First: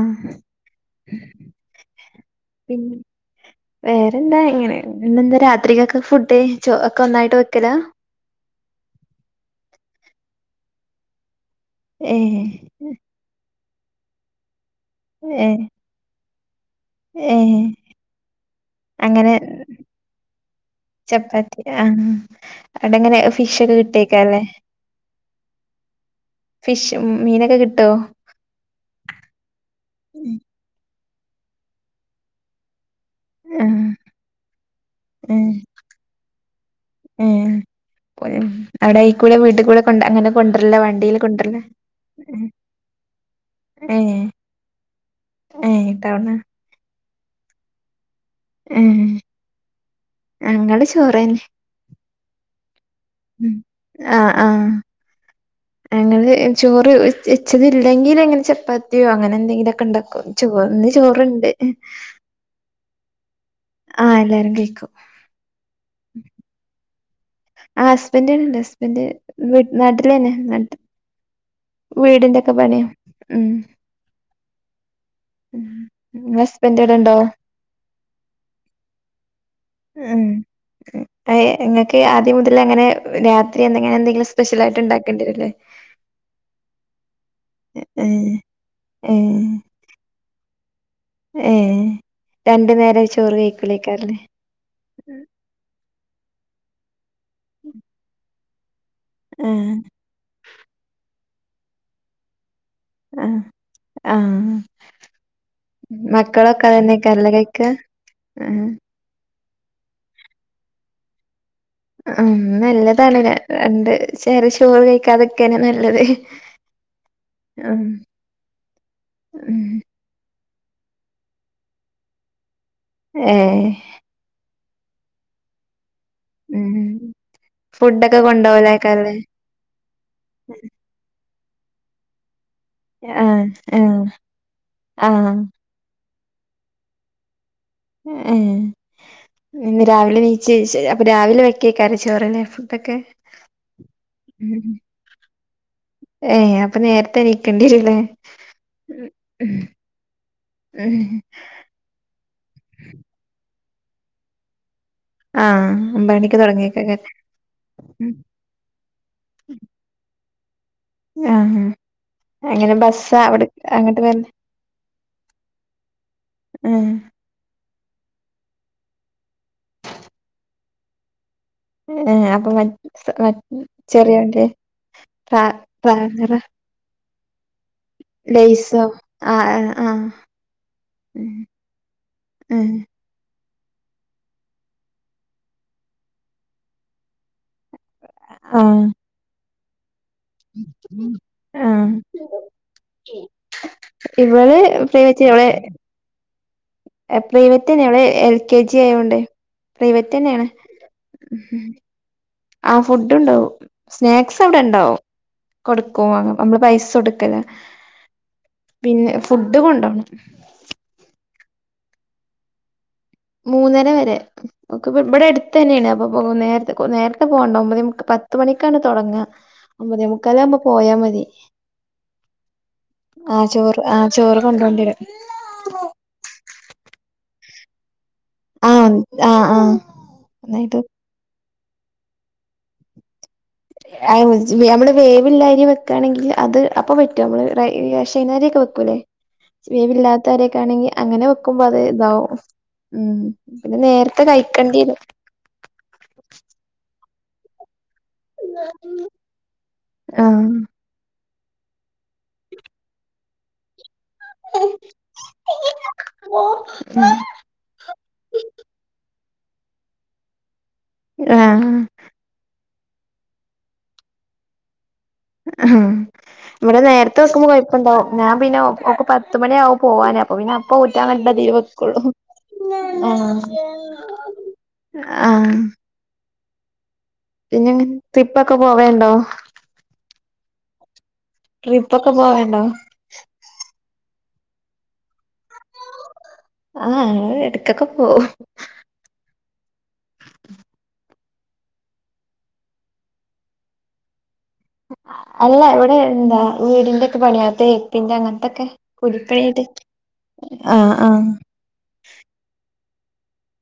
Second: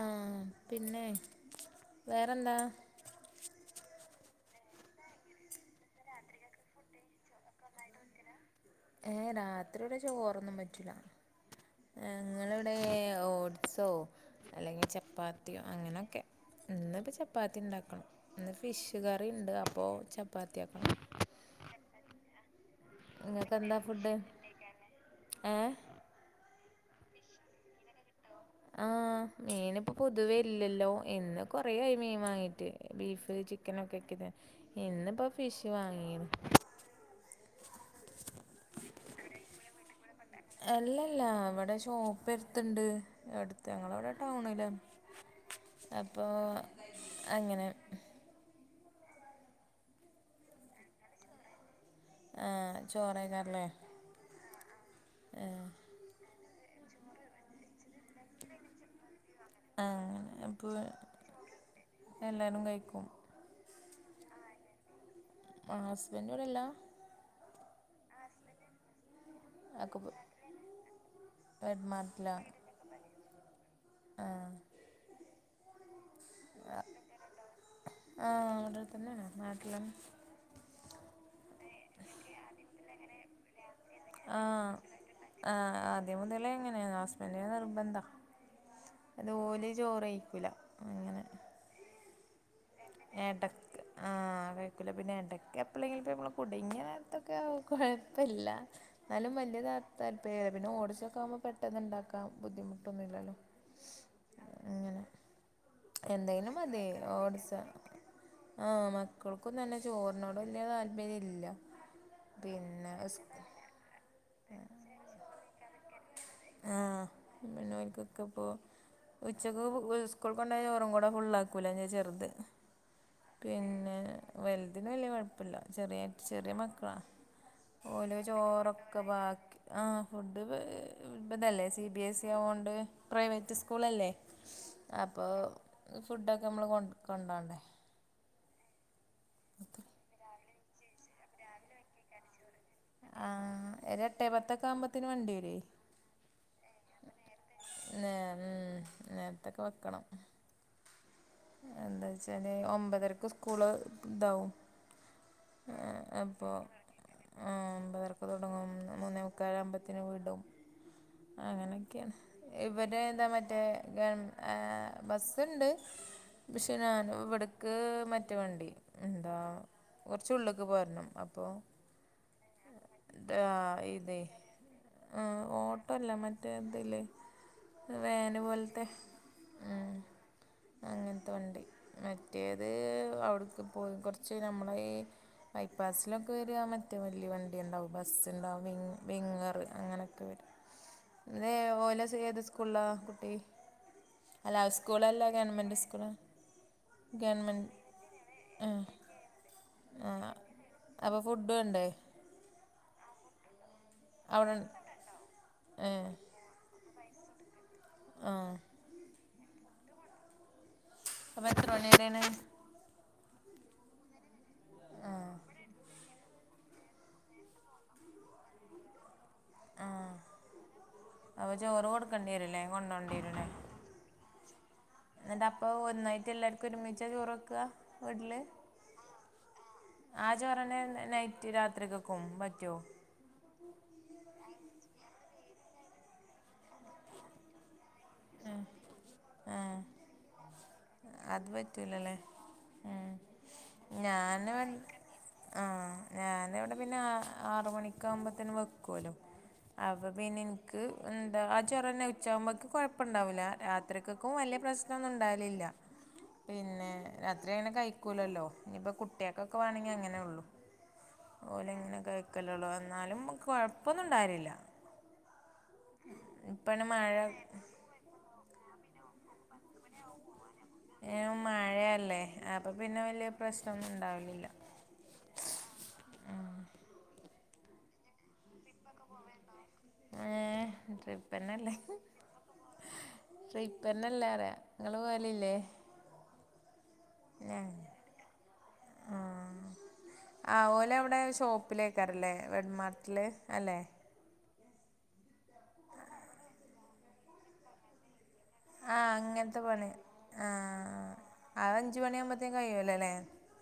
ആ പിന്നെ വേറെന്താ വേറെ ൻങ്ങനെ ഇന്ന്ന്താ രാത്രികക്ക് ഫുഡ് ചോ ഒക്കെ ഒന്നായിട്ട് വെക്കല ഏ രാത്രിഇവ്ടെ ചോറൊന്നുംപറ്റൂല. ഏഹ് ഞങ്ങളിവിടെ ഓട് സോ അല്ലെങ്കിൽ ഏഹ് ചപ്പാത്തിയോ അങ്ങനൊക്കെ. ഇന്നിപ്പോ ഏഹ് ചപ്പാത്തിണ്ടാക്കണം. ഇന്ന് ഫിഷ് അങ്ങനെ കറിണ്ട് അപ്പൊ ചപ്പാത്തിയാക്കണം. പ്പത്തി ആണോ അവിടെങ്ങനെ ഫിഷ്ഒക്കെ നിങ്ങൾക്കെന്താ ഫുഡ് കിട്ടിയേക്കാരലേ ഏഹ് ഫിഷ് മീനൊക്കെ കിട്ടോ? ആ മീൻ ഇപ്പ പൊതുവേഇല്ലല്ലോ ഇന്ന് കൊറായി മീൻ വാങ്ങീട്ട്. ബീഫ് ആഹ് ചിക്കനൊക്കെ വെക്കന്നെ ഇന്നിപ്പോ ഏഹ് ഫിഷ് വാങ്ങിണ്. അ [unintelligible] കുടെ വീട്ടികൂടെ കൊണ്ട് അങ്ങനെ വണ്ടിയില് അല്ലല്ല കൊണ്ടരലാ ഇവടെ ഷോപ്പ് എട്ത്ത്ണ്ട്. എട്ത്ത് ഞങ്ങളവിടെ ഏഹ് ടൗണിലാ. ഏഹ് അപ്പൊ ടൗണാ അങ്ങനെ ഉം. ഞങ്ങള് ചോറന്നെ. ആ മ് ചോറേക്കാറല്ലേ ആ ആ ഞങ്ങള് ചോറ് ഉച് വെച്ചത് ഇല്ലെങ്കിലിങ്ങനെ ചപ്പാത്തിയോ അങ്ങനെ ആ എന്തെങ്കിലൊക്കെണ്ടാക്കും. അങ്ങനെ ചോ അപ്പോൾ ഇന്ന്ചോറ്ണ്ട്. വെക്കും. ആ എല്ലാരുംകഴിക്കും. ആ ഹസ്ബന്റ് ഇവടില്ല? ആ ഹസ്ബന്റ് ഇവിടണ്ട്. ഹസ്ബന്റ് വി നാട്ടില് ആക്ക് തന്നെ നാ വീടിന്റെ നാട്ടിലാണ് ഒക്കെ പണിയാ. ഉം. ആ ങ്ങളെ ഹസ്ബന്റ് ഇവിടണ്ടോ? ആ ഇവടെതന്നെണ് നാട്ടി ഹ് ഏ നിങ്ങക്ക് ആദ്യം മുതൽ അങ്ങനെ രാത്രി എന്തെങ്ങനെ എന്തെങ്കിലും സ്പെഷ്യൽ ആയിട്ട് ഉണ്ടാക്കേണ്ടിരുംല്ലേ ദ്യം മുതലേങ്ങനെ എ ഏ അത് ഓല്‌ ചോറയ്ക്കുല അങ്ങനെ ഏഹ് രണ്ടു നേരം ചോറ് എടക്ക് ആ കഴിക്കൂലേക്കാരല്ലേ കഴിക്കുല പിന്നെ എടക്ക് എപ്പളെങ്കിലും ഇപ്പമ്മള് കുടുങ്ങ്യൽ തൊക്കെ ആ കൊഴപ്പല്ലാ എന്നാലും വലിയ ആഹ് താല്പര്യം പിന്നെ ഓട്സ് ഒക്കാക്മ്പോ പെട്ടെന്നുണ്ടാക്കാം ബുദ്ധിമു ആഹ് ആഹ് അങ്ങനെ എന്തെങ്കിലും മക്കളൊക്കെ മതി അതന്നെക്കാരല്ലെ ഓട്സ് കഴിക്ക ആഹ് മക്കൾക്കും തന്നെ ചോറിനോട് വലിയ താല്പര്യ ഇല്ല ഉം പിന്നെ നല്ലതാണ് സ് രണ്ട് ചെറി ചോറ് കഴിക്കാതൊക്കെന്നെ നല്ലത് ആഹ് ഉം പിന്നോൽക്കൊക്കെ ഇ പോ ഉം ഉച്ചക്ക് സ്‌കൂ ക്ക്ള്ള ചോറും കൂടെ ഫുുള്ളാക്കൂല ൻ്റെ ചെറുത് ഏഹ് പിന്നെ വൽ അതിന് വല്ല്യ കുഴപ്പില്ല ചെറിയ ചെറിയ ഉം മക്കളാ ഓല ഫുഡൊക്കെ ചോറൊക്കെ കൊണ്ടോവലേക്കാരല്ലേ ബാക്കി ആ ഫുഡ് ഇതല്ലേ സി ബി എസ് ഇ ആവോണ്ട് ആഹ് പ്രൈവറ്റ് ആഹ് സ്കൂളല്ലേ അപ്പോൾ ആഹ് ഫുഡൊക്കെ നമ്മൾ കൊ കൊണ്ടോണ്ടേ ഏ ഇന്ന് രാവിലെ നിച്ച് അപ്പൊ രാവിലെ വെക്കക്കാരലെ ചോറല്ലേ ക്കെ ആ ഒരു എട്ടേ പത്തൊക്കെ ആകുമ്പോത്തിന് വണ്ടി വരുവേ ഏ അപ്പ നേര ത്തെനിക്കണ്ടിരല്ലേ നേ ഉം ഉം നേരത്തൊക്കെ വെക്കണം ഉം എന്താ വച്ചാല് ഒമ്പതരക്ക് സ്കൂള് ഇതാവും ആഹ് ഒമ്പത് മണിക്ക് അപ്പോൾ തൊടങ്ങേക്കാരം ഉം ഒമ്പതരക്ക് തുടങ്ങും മൂന്നേ മുക്കാൽ ആവുമ്പത്തിന് വീടും ആഹ് അങ്ങനെയൊക്കെ അങ്ങനെ ഇവര് ബസ്സാ എന്താ അവിടെ മറ്റേ ദ അങ്ങട്ട് വര്ണെ ആ ബസ്സുണ്ട് പക്ഷെ ആഹ് ഞൻ ഇവിടെ ക് മറ്റ് വണ്ടി എന്താ കുറച്ചുള്ളേക്ക് പോരണം അപ്പോൾ ആ അപ്പൊ ചെറിയ വണ്ട്യാ ആ ഓട്ടോ അല്ല മറ്റേ എന്തല്ലേ വേന ലേസോ പോലത്തെ ആഹ് ഉം ആഹ് അങ്ങനെ ഉം വണ്ടി ഉം മറ്റേത് അവിടുക്ക് പ്പോ കൊറച്ച് നമ്മുടെ ഈ ബൈപ്പാസിലൊക്കെ വരിക മറ്റേ വലിയ വ ഉണ്ടാവും ബസ് ഉണ്ടാവും ആഹ് വിങ്ങറ് അങ്ങനെയൊക്കെ വരും ഇത് ആഹ് ഓലെ ഏത് സ്കൂളിലാ ഇവള് പി ല്ലാ ഗവൺമെന്റ് സ്കൂള് പ്രീവെറ്റ്ന്നെ അവള് എൽ കെ ജി ആഹ് ആയൊണ്ടേ പ്രവെറ്റ് ആഹ് തന്നെയാണ് അപ്പോൾ ഫുഡ് ഉണ്ടേ ഫുഡ് കൊണ്ടാവും സ്നാക്സ് അവിടെ ഉണ്ടാവും ഏഹ് കൊടുക്കും നമ്മള് പൈസ കൊ ടുക്കലാ ആഹ് പിന്നെ ഫുഡ് കൊണ്ടോണം അപ്പ എത്ര മണിയരാണ് മൂന്നര വരെ ക്കെ ഇപ്പ ഇവിടെ അടുത്ത് തന്നെയാണ് അപ്പൊ നേര നേരത്തെ പോകണ്ട ഒമ്പതെ മുക്കാല് പത്ത് മണിക്കാണ് തൊടങ്ങ ഒമ്പതേമുക്കാലാവുമ്പോ പോയാ മതി അപ്പൊ ചോറ് കൊടുക്കേണ്ടി വരൂല്ലേ കൊണ്ടോണ്ടി ആ ചോറ് ആ ചോറ് കൊണ്ടോണ്ടിവരും എന്നിട്ട അപ്പോൾ ഒന്നായിട്ട് എല്ലാവർക്കും ഒരുമിച്ചാ ചോറ് വെ ക്ക വീട്ടില് ആഹ് ആഹ് ആഹ് ആ നന്നായിട്ട് ചോറന്നെ നൈ റ്റ് രാത്രികക്കും പറ്റോ നമ്മള് വേവിളള അരി വെക്കയാണെങ്കിൽ അത് അപ്പൊ പറ്റും നമ്മള് വൈനാരൊക്കെ വെക്കൂല്ലേ ഏഹ് വേവില്ലാത്തരിയൊക്കെ ആണെങ്കിൽ അങ്ങനെ വെക്കുമ്പോ അത് ഇതാവും ഉം പിന്നെ നേരത്തെ ഞാന് കഴിക്കണ്ടിരും ആ ഞാൻ ഇവിടെ പിന്നെ ആറുമണിയൊ ആഹ് ആ ചോറ് തന്നെ ഉച്ചായാകുമ്പോഴേക്കും കുഴപ്പണ്ടാവില്ല രാത്രിയിലേക്കും വലിയ പ്രശ്നമൊന്നും ഉണ്ടാവലില്ല പിന്നെ രാത്രിയങ്ങനെ കഴിക്കില്ലല്ലോ ഇനിയിപ്പോ കുട്ടികൾക്ക് എനിക്കൊക്കെ വേണമെങ്കിൽ അങ്ങനെയൊള്ളു അവർ ആഹ് ഇങ്ങനൊക്കെ കഴിക്കലുള്ളതാ. എന്നാലും കുഴപ്പമൊന്നും ഉണ്ടാവാറില്ല ഉം ഇവിടെ മഴ നേരത്തെ വെക്കുമ്പോൾ കുഴപ്പം ഉണ്ടാവും ഞാൻ പിന്നെ അവൾക്ക് പത്ത് മണിയാവും പോവാന് അപ്പൊ പിന്നെ അപ്പൊ ഊറ്റാൻ ഏഹ് ഉള്ളതെ അതിന്മേൽ വെകുള്ളു മഴയല്ലേ അപ്പൊ പിന്നെ ആ വലിയ പ്രശ്നൊന്നും ഉണ്ടാവലില്ല ആ.. പിന്നെ നിങ്ങൾ ട്രിപ്പൊക്കെ പോവേണ്ടോ ഏ ട്രിപ്പ് തന്നെയല്ലേ ട്രിപ്പൊക്കെ പോവേണ്ടോ ട്രിപ്പ് തന്നെയല്ലേ ആ നിങ്ങൾ പോവാലില്ലേ ആ ഇടക്കൊക്കെ പോവും. ആ ഓൽ അവിടെ ഷോപ്പിലേക്കാരം ല്ലേ.. റെഡ്മാർട്ടില് അല്ലെ. അല്ല ഇവിടെ എന്താ വീടിന്റെയൊക്കെ പണിയാണ് തേപ്പിന്റെ അങ്ങനത്തെ ആ അങ്ങനത്തെ പണി ആ ആഹ് ആഹ് അത് അഞ്ചുമണിയാകുമ്പോതെക്കും കഴിയുഅല്ലോ അല്ലേ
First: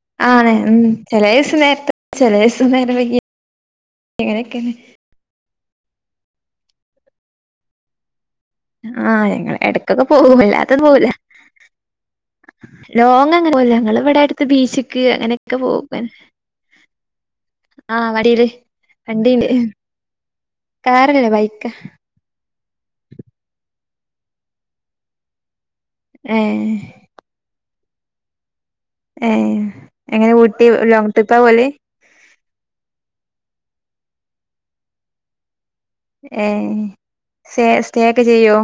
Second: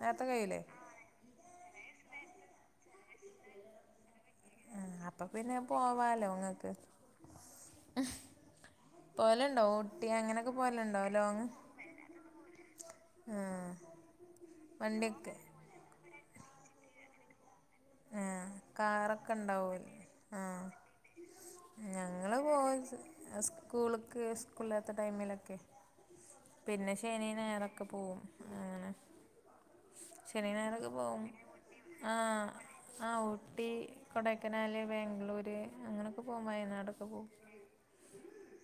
നേരത്തെ ആന്ന് കഴിയൂലേ ഉം ചില ദിവസം നേരത്തെ ചില ദിവസം നേരം വൈകീട്ട് അങ്ങനെയൊക്കെ തന്നെ ആ അപ്പം പിന്നെ പോകാല്ലോ നിങ്ങൾക്ക് ആ ഞങ്ങൾ ഇടക്കൊക്കെ പോവും അങ്ങനെയൊക്കെ വല്ലാതൊന്നും പോവലുണ്ടോ പോവില്ല ലോങ് ലോങ് ആ അങ്ങനെ പോവില്ല ഞങ്ങൾ ഇവിടെ അടുത്ത് ബീച്ചക്ക് വണ്ടിയൊക്കെ അങ്ങനെയൊക്കെ പോവും ആ വണ്ടീല് കാറൊക്കെ വണ്ടിയിൽ ഉണ്ടാവുമല്ലോ ആ ഞങ്ങൾ പോവൽ സ്കൂളിലേക്ക് സ്കൂളില്ലാത്ത ടൈമിലൊക്കെ ഏഹ് പിന്നെ ശനിയും ഞായറൊക്കെ പോകും ഏ എങ്ങനെ ഊട്ടി ഞായറൊക്കെ ലോങ് പോവും ട്രിപ്പാ പോല് ആ ആ ഊട്ടി കൊടൈക്കനാൽ ബാംഗ്ലൂര് അങ്ങനൊക്കെ പോകും വയനാടൊക്കെ പോവും ഏ സ്റ്റേ ഒക്കെ ചെയ്യോ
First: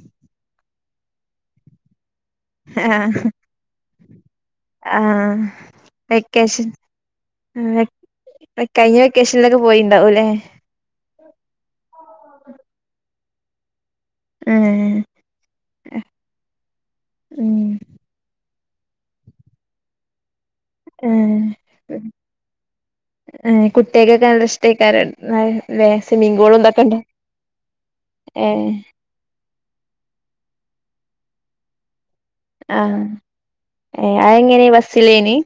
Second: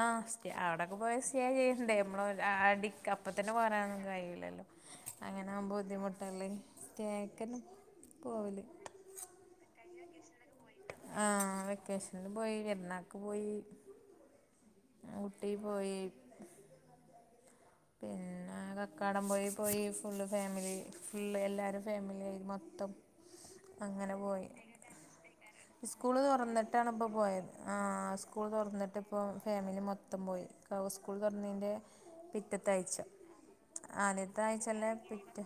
ആ സ്റ്റേ അവിടൊയൊക്കെ പോയാൽ സ്റ്റേ ചെയ്യണ്ടേ നമ്മൾ അടി ആഹ് അപ്പൊ തന്നെ പോരാൻ കഴിയില്ല ആഹ് അങ്ങനെ ആകുമ്പോ ബുദ്ധിമുട്ടല്ലേ വെക്കേഷൻ സ്റ്റേ കഴിഞ്ഞ വെക്കേഷനിലൊക്കെ പോയിണ്ടാകും ല്ലെ ആ വെക്കേഷനിൽ പോയി പെരുന്നാക്ക് പോയി ഏഹ് ഊട്ടി പോയി പിന്നെ കക്കാടം പുഴയിൽ പോയി ഫുള്ള് ഫാമിലി ഫുള് ഏഹ് എല്ലാവരും ഫാമിലിയുമായി മൊത്തം ഏഹ് അങ്ങനെ കുട്ടികക്കൊക്കെ നല്ല പോയി ഇഷ്ടേക്കാരം ല്ലേ സ്കൂൾ സ്വിമ്മിംഗ് പൂളും തുറന്നിട്ടാണ് ഇതൊക്കെണ്ട് ഇപ്പൊ പോയത് ആ സ്കൂൾ ഏഹ് തുറന്നിട്ട് ഇപ്പോൾ ഫാമിലി മൊത്തം പോയി സ്കൂൾ തുറന്ന പിറ്റത്താഴ്ച ആഹ് ഏഹ് ആദ്യത്തെ അതെങ്ങനെ ആഴ്ചയല്ല ബസ്സിലേനി പിറ്റ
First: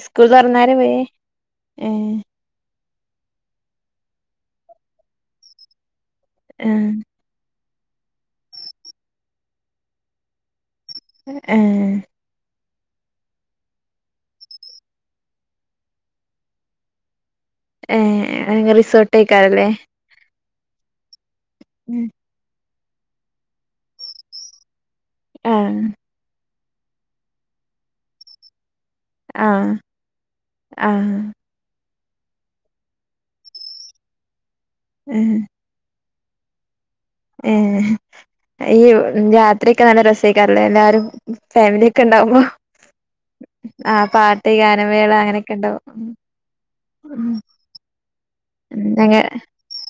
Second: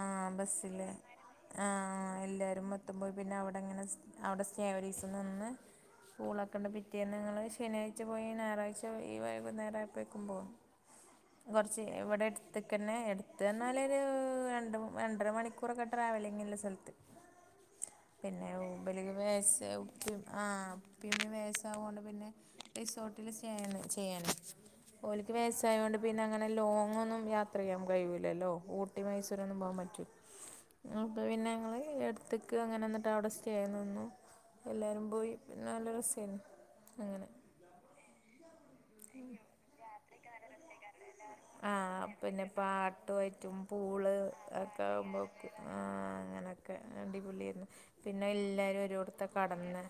ആ സ്കൂൾ തുറന്നാരെ ബസ്സില് പോയേ ആ ഏഹ് എല്ലാരും എത്തുമ്പോൾ പിന്നെ അവിടങ്ങനെ അവിടെ സ്റ്റേ ഒരു ദിവസം നിന്ന് സ്കൂൾ തുറക്കേണ്ട ആഹ് പിറ്റേന്ന് ഞങ്ങൾ ശനിയാഴ്ച പോയി ഞായറാഴ്ച ഈ വൈകുന്നേരം ആയപ്പോഴേക്കും പോന്നു കുറച്ച് ഏഹ് ഇവിടെ ഇതൊക്കെത്തന്നെ എടുത്ത് പറഞ്ഞാലൊരു രണ്ട് രണ്ടര മണിക്കൂറൊക്കെ ട്രാവലിങ്ങുള്ള സ്ഥലത്ത് പിന്നെ ഏ ഇവർക്ക് റിസോർട്ടേക്കാരം ല്ലേ വയസ്സ് ഉപ്പയും ആ പിന്നെ വയസ്സായത് കൊണ്ട് പിന്നെ റിസോർട്ടിൽ സ്റ്റേ തന്നെ ചെയ്യണം ഓല്ക്ക് വയസ്സായത് ആഹ് കൊണ്ട് പിന്നെ അങ്ങനെ ലോങ് ഒന്നും യാത്ര ചെയ്യാൻ കയ്യൂലല്ലോ ഊട്ടി മൈസൂർ ഒന്നും ആഹ് പോകൻ ആഹ് പറ്റില്ല പിന്നെ ഞങ്ങൾ ത്തക്ക് അങ്ങനെ എന്നിട്ട് അവിടെ സ്റ്റേ ആയി നിന്നു എല്ലാവരും പോയി ഏഹ് പിന്നെ നല്ല രസെന്നു ഈ യാത്രയൊക്കെ നല്ല രസെക്കാരം ല്ലേ എല്ലാരും ആ ഫാമിലിയൊക്കെ ഉണ്ടാവുമ്പോ പിന്നെ പാട്ടു ആയിട്ടും ആഹ് പൂള് പാട്ട് ഒക്കെ ഗാനമേള ആകുമ്പോ അങ്ങനെയൊക്കെ ആ ഉണ്ടാവും അങ്ങനെയൊക്കെ ഉം അടിപൊളിയായിരുന്നു പിന്നെ എല്ലാവരും ഞങ്ങ ഒരേയിടത്താണ് കിടന്നത്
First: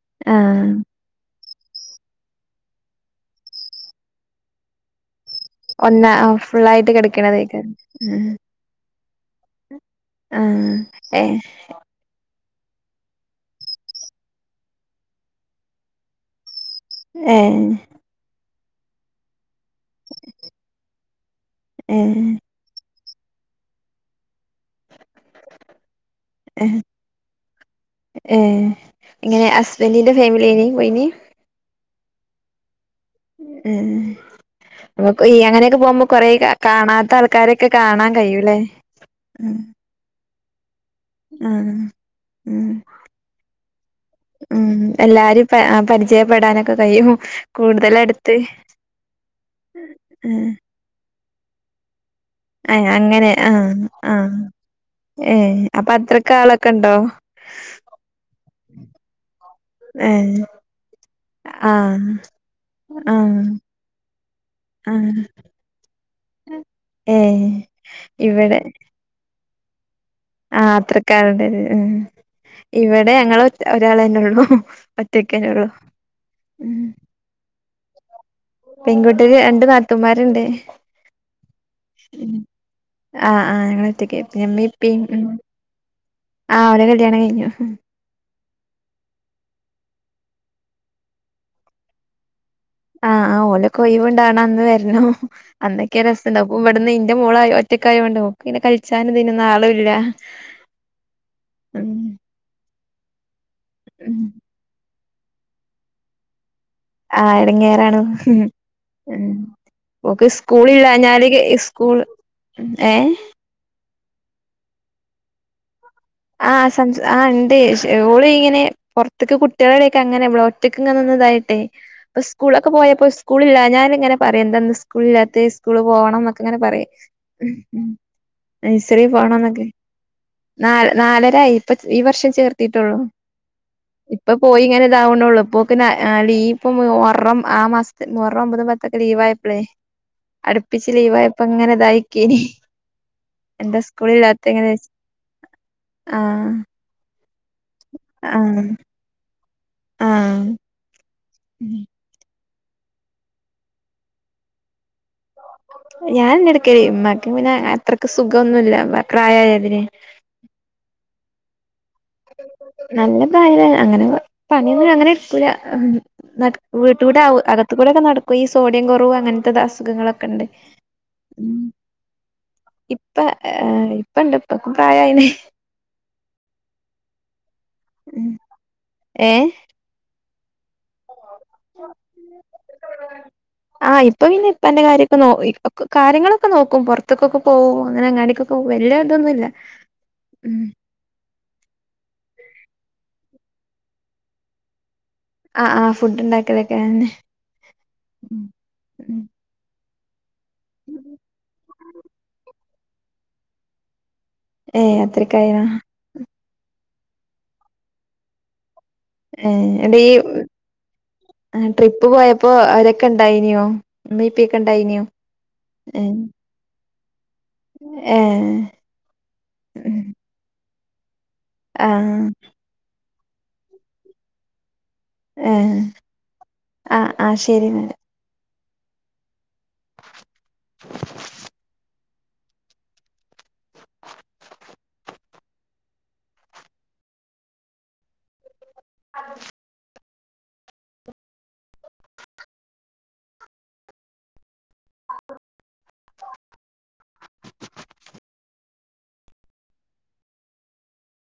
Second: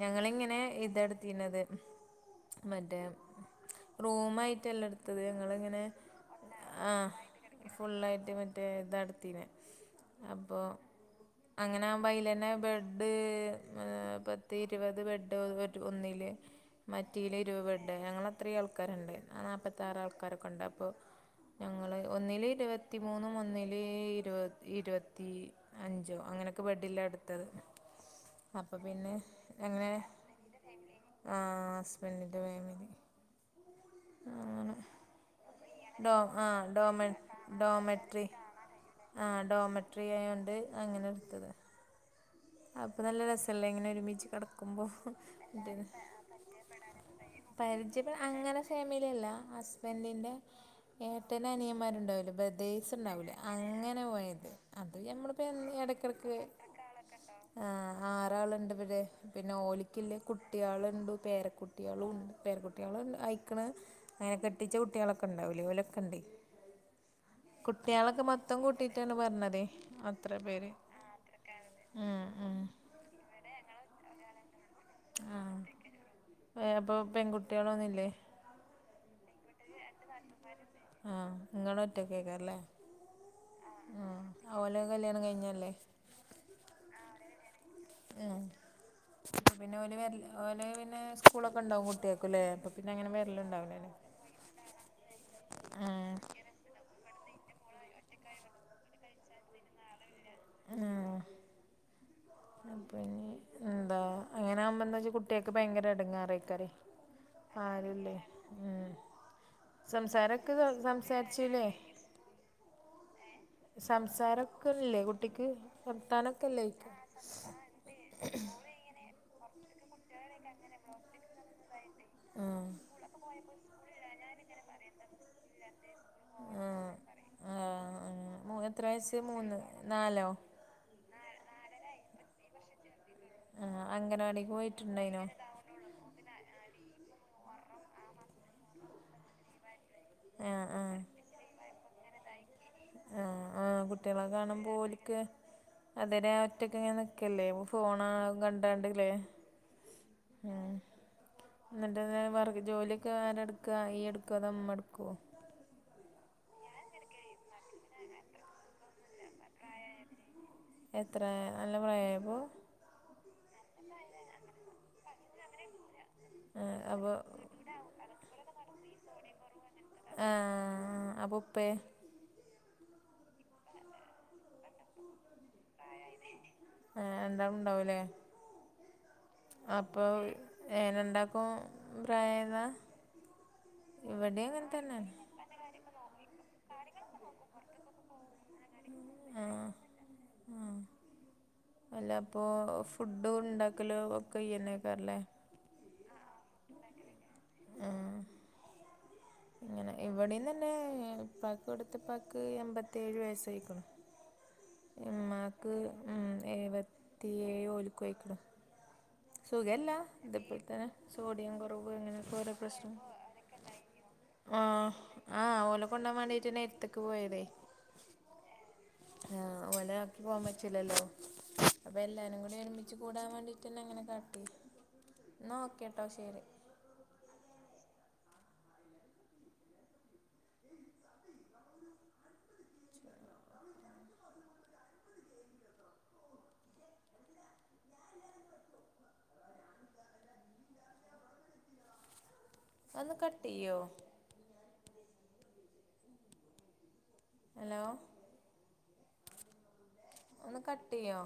ഞങ്ങളിങ്ങനെ ആഹ് ഇതെടുത്തിന്നത് മറ്റേ റൂമായിട്ടല്ല എടുത്തത് ഞങ്ങളിങ്ങനെ ഒന്ന് അ ആ ഫുള്ളായിട്ട് കിടക്കണതായിരിക്കും ഇം അപ്പോ അങ്ങനെ ആകുമ്പോ അയ് ലന്നെ ബെഡ് പത്ത് ഇരുപത് ബെഡ് ഒരു ഒന്നില് മറ്റീല് ഇരുപത് ഏഹ് ബെഡ് ഞങ്ങളത്രയും ആൾക്കാരെണ്ട് നാപ്പത്താറ് ആൾക്കാരൊക്കെ എണ്ട് അപ്പൊ ഞങ്ങള് ഏഹ് ഒന്നില് ഇരുപത്തിമൂന്നും ഒന്നില് ഇരുപത് ഇരുപത്തി അഞ്ചോ അങ്ങനെയൊക്കെ ഏഹ് ബെഡില്ല എടുത്തത് ഏഹ് അപ്പോൾ ഇങ്ങളെ ഹസ്ബന്റിന്റെ ഫാമിലിയാനി ആഹ് ഹസ്ബൻഡിന്റെ ഫാമിലി ഉം അങ്ങനെ [unintelligible] ഈ അങ്ങനെ ക്കെ പോകുമ്പോ ഡോ കൊറേ ആ ക ഡോമ കാണാത്ത ആൾക്കാരൊക്കെ കാണാൻ ഡോമെട്രി കഴിയൂല്ലേ ആ ഇം [unintelligible] ആ എടുത്തത് ഉം അപ്പൊ നല്ല രസല്ലേ ഇങ്ങനെ ഒരുമിച്ച് ഉം കിടക്കുമ്പോ എല്ലാരും പ മറ്റേത് പരിചയപ്പെടാനൊക്കെ കഴിയും പരിചയപ്പെ കൂടുതലടുത്ത് അങ്ങനെ ഫാമിലിയല്ല ഹസ്ബൻഡിന്റെ ആഹ് ഏട്ടനും അനിയന്മാരും ഇണ്ടാവൂലേ ഏഹ് ബ്രദേഴ്സ് അങ്ങനെ ഇണ്ടാവൂലേ ആഹ് അങ്ങനെ ആഹ് പോയത്. അത് നമ്മളിപ്പ ഏഹ് എന്നും അപ്പൊ അത്രക്ക് ഇടക്കിടക്ക് ആളൊക്കെ ഉണ്ടോ ആ ആറാളിണ്ടിവിടെ പിന്നെ ഓലിക്കില്ലേ ഏഹ് കുട്ടികളെണ്ട് പേരക്കുട്ടികളും ആഹ് ഇം പേരകുട്ടികളും ആഹ് ആയിക്കണ് അങ്ങനെ കെട്ടിച്ച ആഹ് കുട്ടികളക്കെണ്ടാവൂലേ ഓലക്കെണ്ട്. ഏഹ് കുട്ടികളൊക്കെ മൊത്തം കൂട്ടിട്ടാണ് പറഞ്ഞത് ആത്രക്കാരുടെത് ഉം ഇവിടെ ഞങ്ങള് ഒ ഒരാളന്നേ ഉള്ളൂ. ഒറ്റക്കന്നെ ആഹ് ഉള്ളു ഏ അപ്പൊ പെൺകുട്ടികളൊന്നുംല്ലേ പെങ്കു ട്ടി രണ്ട് നാത്തൂന്മാരെണ്ട്. ആ ഇങ്ങള് ഒറ്റക്കായ്ക്കും അല്ലേ ആഹ് ആഹ് ഞങ്ങളൊറ്റക്ക് ആ ഓല് കല്യാണം കഴിഞ്ഞതല്ലേ? ആ ഓരെ കല്യാണം കഴിഞ്ഞു. ഉം പിന്നെ ഓന് വൽ ഓന് പിന്നെ സ്കൂളൊക്കെ ഇണ്ടാവും കുട്ടികക്കല്ലേ ആഹ് ഓലക്ക ഒയ്വിണ്ടാകാണ അന്ന് വരണോ അന്നൊക്കെയ ആഹ് രസണ്ടാവ അപ്പ ഇവിടുന്ന് ഇ ന്റെ മോള് ഒറ്റക്കായോണ്ട് ഓക്ക് പിന്ന കളിച്ചാനും ഇതിനൊന്നും ആളും ഇല്ല. ആ ഉം ഉം പിന്നെ എന്താ ഉം അങ്ങനെ ആകുമ്പോ എന്താ വെച്ചാ കുട്ടിയക്കെ ഭയങ്കര എടങ്ങേറാരിക്കുവാറേ ആ എടങ്ങേറാണ് ഉം ഓക്ക് സംസാരൊക്കെ സ്കൂളി [unintelligible] സംസാരിച്ചില്ലേ സ്കൂള് ഏഹ് സംസാരക്കയില്ലേ കുട്ടിക്ക് ആ വർത്താനൊക്കെല്ലേ സംസ് ആ എണ്ട് പക്ഷെ ഓളീ ഇങ്ങനീ പൊറ ത്തക്ക് കുട്ടികളടക്ക അങ്ങനെ ഇവട ഒറ്റ‌ക്കിങ്ങനെ നിന്നിതായിട്ടേ ഇപ്പ സ്കൂളൊക്കെ ആഹ് പോയപ്പോ സ്കൂലില്ലാഞ്ഞ കാരണം ഇങ്ങനെ പറയും എന്താന്ന് സ്കൂളില്ലാത്തെ സ്കൂള് പോണം എന്നെക്കിങ്ങനെ പറ യും ഉം ഉം മൊ എത്ര നഴ്സറി വയസ്സ് മൂന്ന് നാലോ നാല് നാലരായി ഇപ്പൊ ഈ വർഷം ചേർത്തീട്ടൊള്ളൂ ആഹ് ഇപ്പൊ അംഗനവാടിക്ക് പോയി ഇങ്ങനെ പോയിട്ടുണ്ടായിനോ ഇതാവണൊള്ളൂ ഇപ്പൊക്കെ ന ആ ലീവ് ഇപ്പ മൊ ഹറം ആ മാസത്തി മൊഹറം ഒമ്പതും പത്തൊക്കെ ലീവായപ്പളേ ആഹ് അടുപ്പിച്ച് ആഹ് ലീവായപ്പോ ഇങ്ങനിതായി ക്കേനി ആഹ് എന്താ ആഹ് സ്കൂളില്ലാത്തിങ്ങനെ അതിന് ഒറ്റ‌ക്കിങ്ങനെ നിക്കെല്ലേ ഫോണാ ആഹ് കണ്ടാണ്ടകിലെ ആഹ് ഉം എന്നിട്ട് എന്തേലും വർ ജോലിയൊക്കെ ആരെടുക്കാ ഇയ്യ് എടുക്കോ അതാ ഇമ്മ എടുക്കോ ഞാനന്നെ എടക്കല് ഇമ്മാക്ക് പിന്നെ അത്രക്ക് സുഖം ഒന്നൂല്ല ഇമ്മ പ്രായായതിന് എത്ര? പ്രായായപ്പോ നല്ല ഭായ അങ്ങനെ പണിയൊന്നും അങ്ങനെ എടുക്കൂല. ആഹ് അപ്പൊ വീട്ട്കൂടെ അകത്തുകൂടെൊക്കെ നടക്കും ഈ സോഡിയം കുറവ് അങ്ങനത്തെ അസുഖങ്ങളൊക്കെണ്ട് അപ്പോ ഉപ്പ ഇപ്പ ആഹ് ഇപ്പന്റുപ്പക്കും പ്രായായിനെ ആഹ് എന്താ ഉണ്ടാവൂലേ ഏ അപ്പ ക്കേനണ്ട ആഹ് ഇപ്പ ഇവിടെയും പിന്നെ അങ്ങനെ ഇപ്പാന്റെ തന്നെയാണ് കാര്യൊക്കെ നോ ക കാര്യങ്ങള് ക്ക് നോക്കും പുറത്തെക്കൊക്കെ പോകും അങ്ങനെ അങ്ങടികൊക്കെ വല്യ ആ ഇതൊന്നുവില്ല. ഉമ് ആ അല്ല അപ്പൊ ഫുഡും ഉണ്ടാക്കലോ ഒക്കെ ഈഅന്നക്കാറില്ലേ ആഹ ആഹ ഫുഡ് ഉണ്ടാക്കലൊക്കെ ഉണ്ട്. ആ ഇങ്ങനെ ഇവിടെ ഈന്നന്നെ ഇപ്പാക്ക് കൊടുത്ത പാക്ക് എൺമ്പത്തിയേഴ് വയസ്സായിക്കണു. ഏയ് അത്രകായിന? എഴപത്തിയേയോലുക്കു ആയ്ക്കണു. സുഖല്ല ഏ ഈ ഇത്പ്പോല്ത്തന്നെ സോഡിയം കുറവ് ട്രിപ്പ് ഇങ്ങനെയൊക്കെ പോയപ്പോ ഓരൊ പ്രശ്നം. അവരൊക്കെ ഇണ്ടായിനിയോ ഉമ്മീം ഇപ്പിയൊക്കെ ആഹ് ഇണ്ടായിനിയോ ആഹ് ഓലെ കൊണ്ടാൻ ഏഹ് വേണ്ടിട്ട് നേരത്തേക്ക് പോയതേ ഏഹ് ആഹ് ഓലെ ആക്കി പോകാൻ പറ്റില്ലല്ലോ അപ്പൊ ആഹ് എല്ലാരും കൂടി എഴുമണിക്ക്. കൂടാൻ വേണ്ടിട്ടന്നെ അങ്ങനെ കാട്ടി എന്നാ ആഹ ഓക്കേട്ടോ ശരി ആഹ ആഹ ശരി എന്നാൽ. [inaudible] അത് അത് ഒന്ന് കട്ടെയോ ഹലോ ഒന്ന് കട്ടെയൊ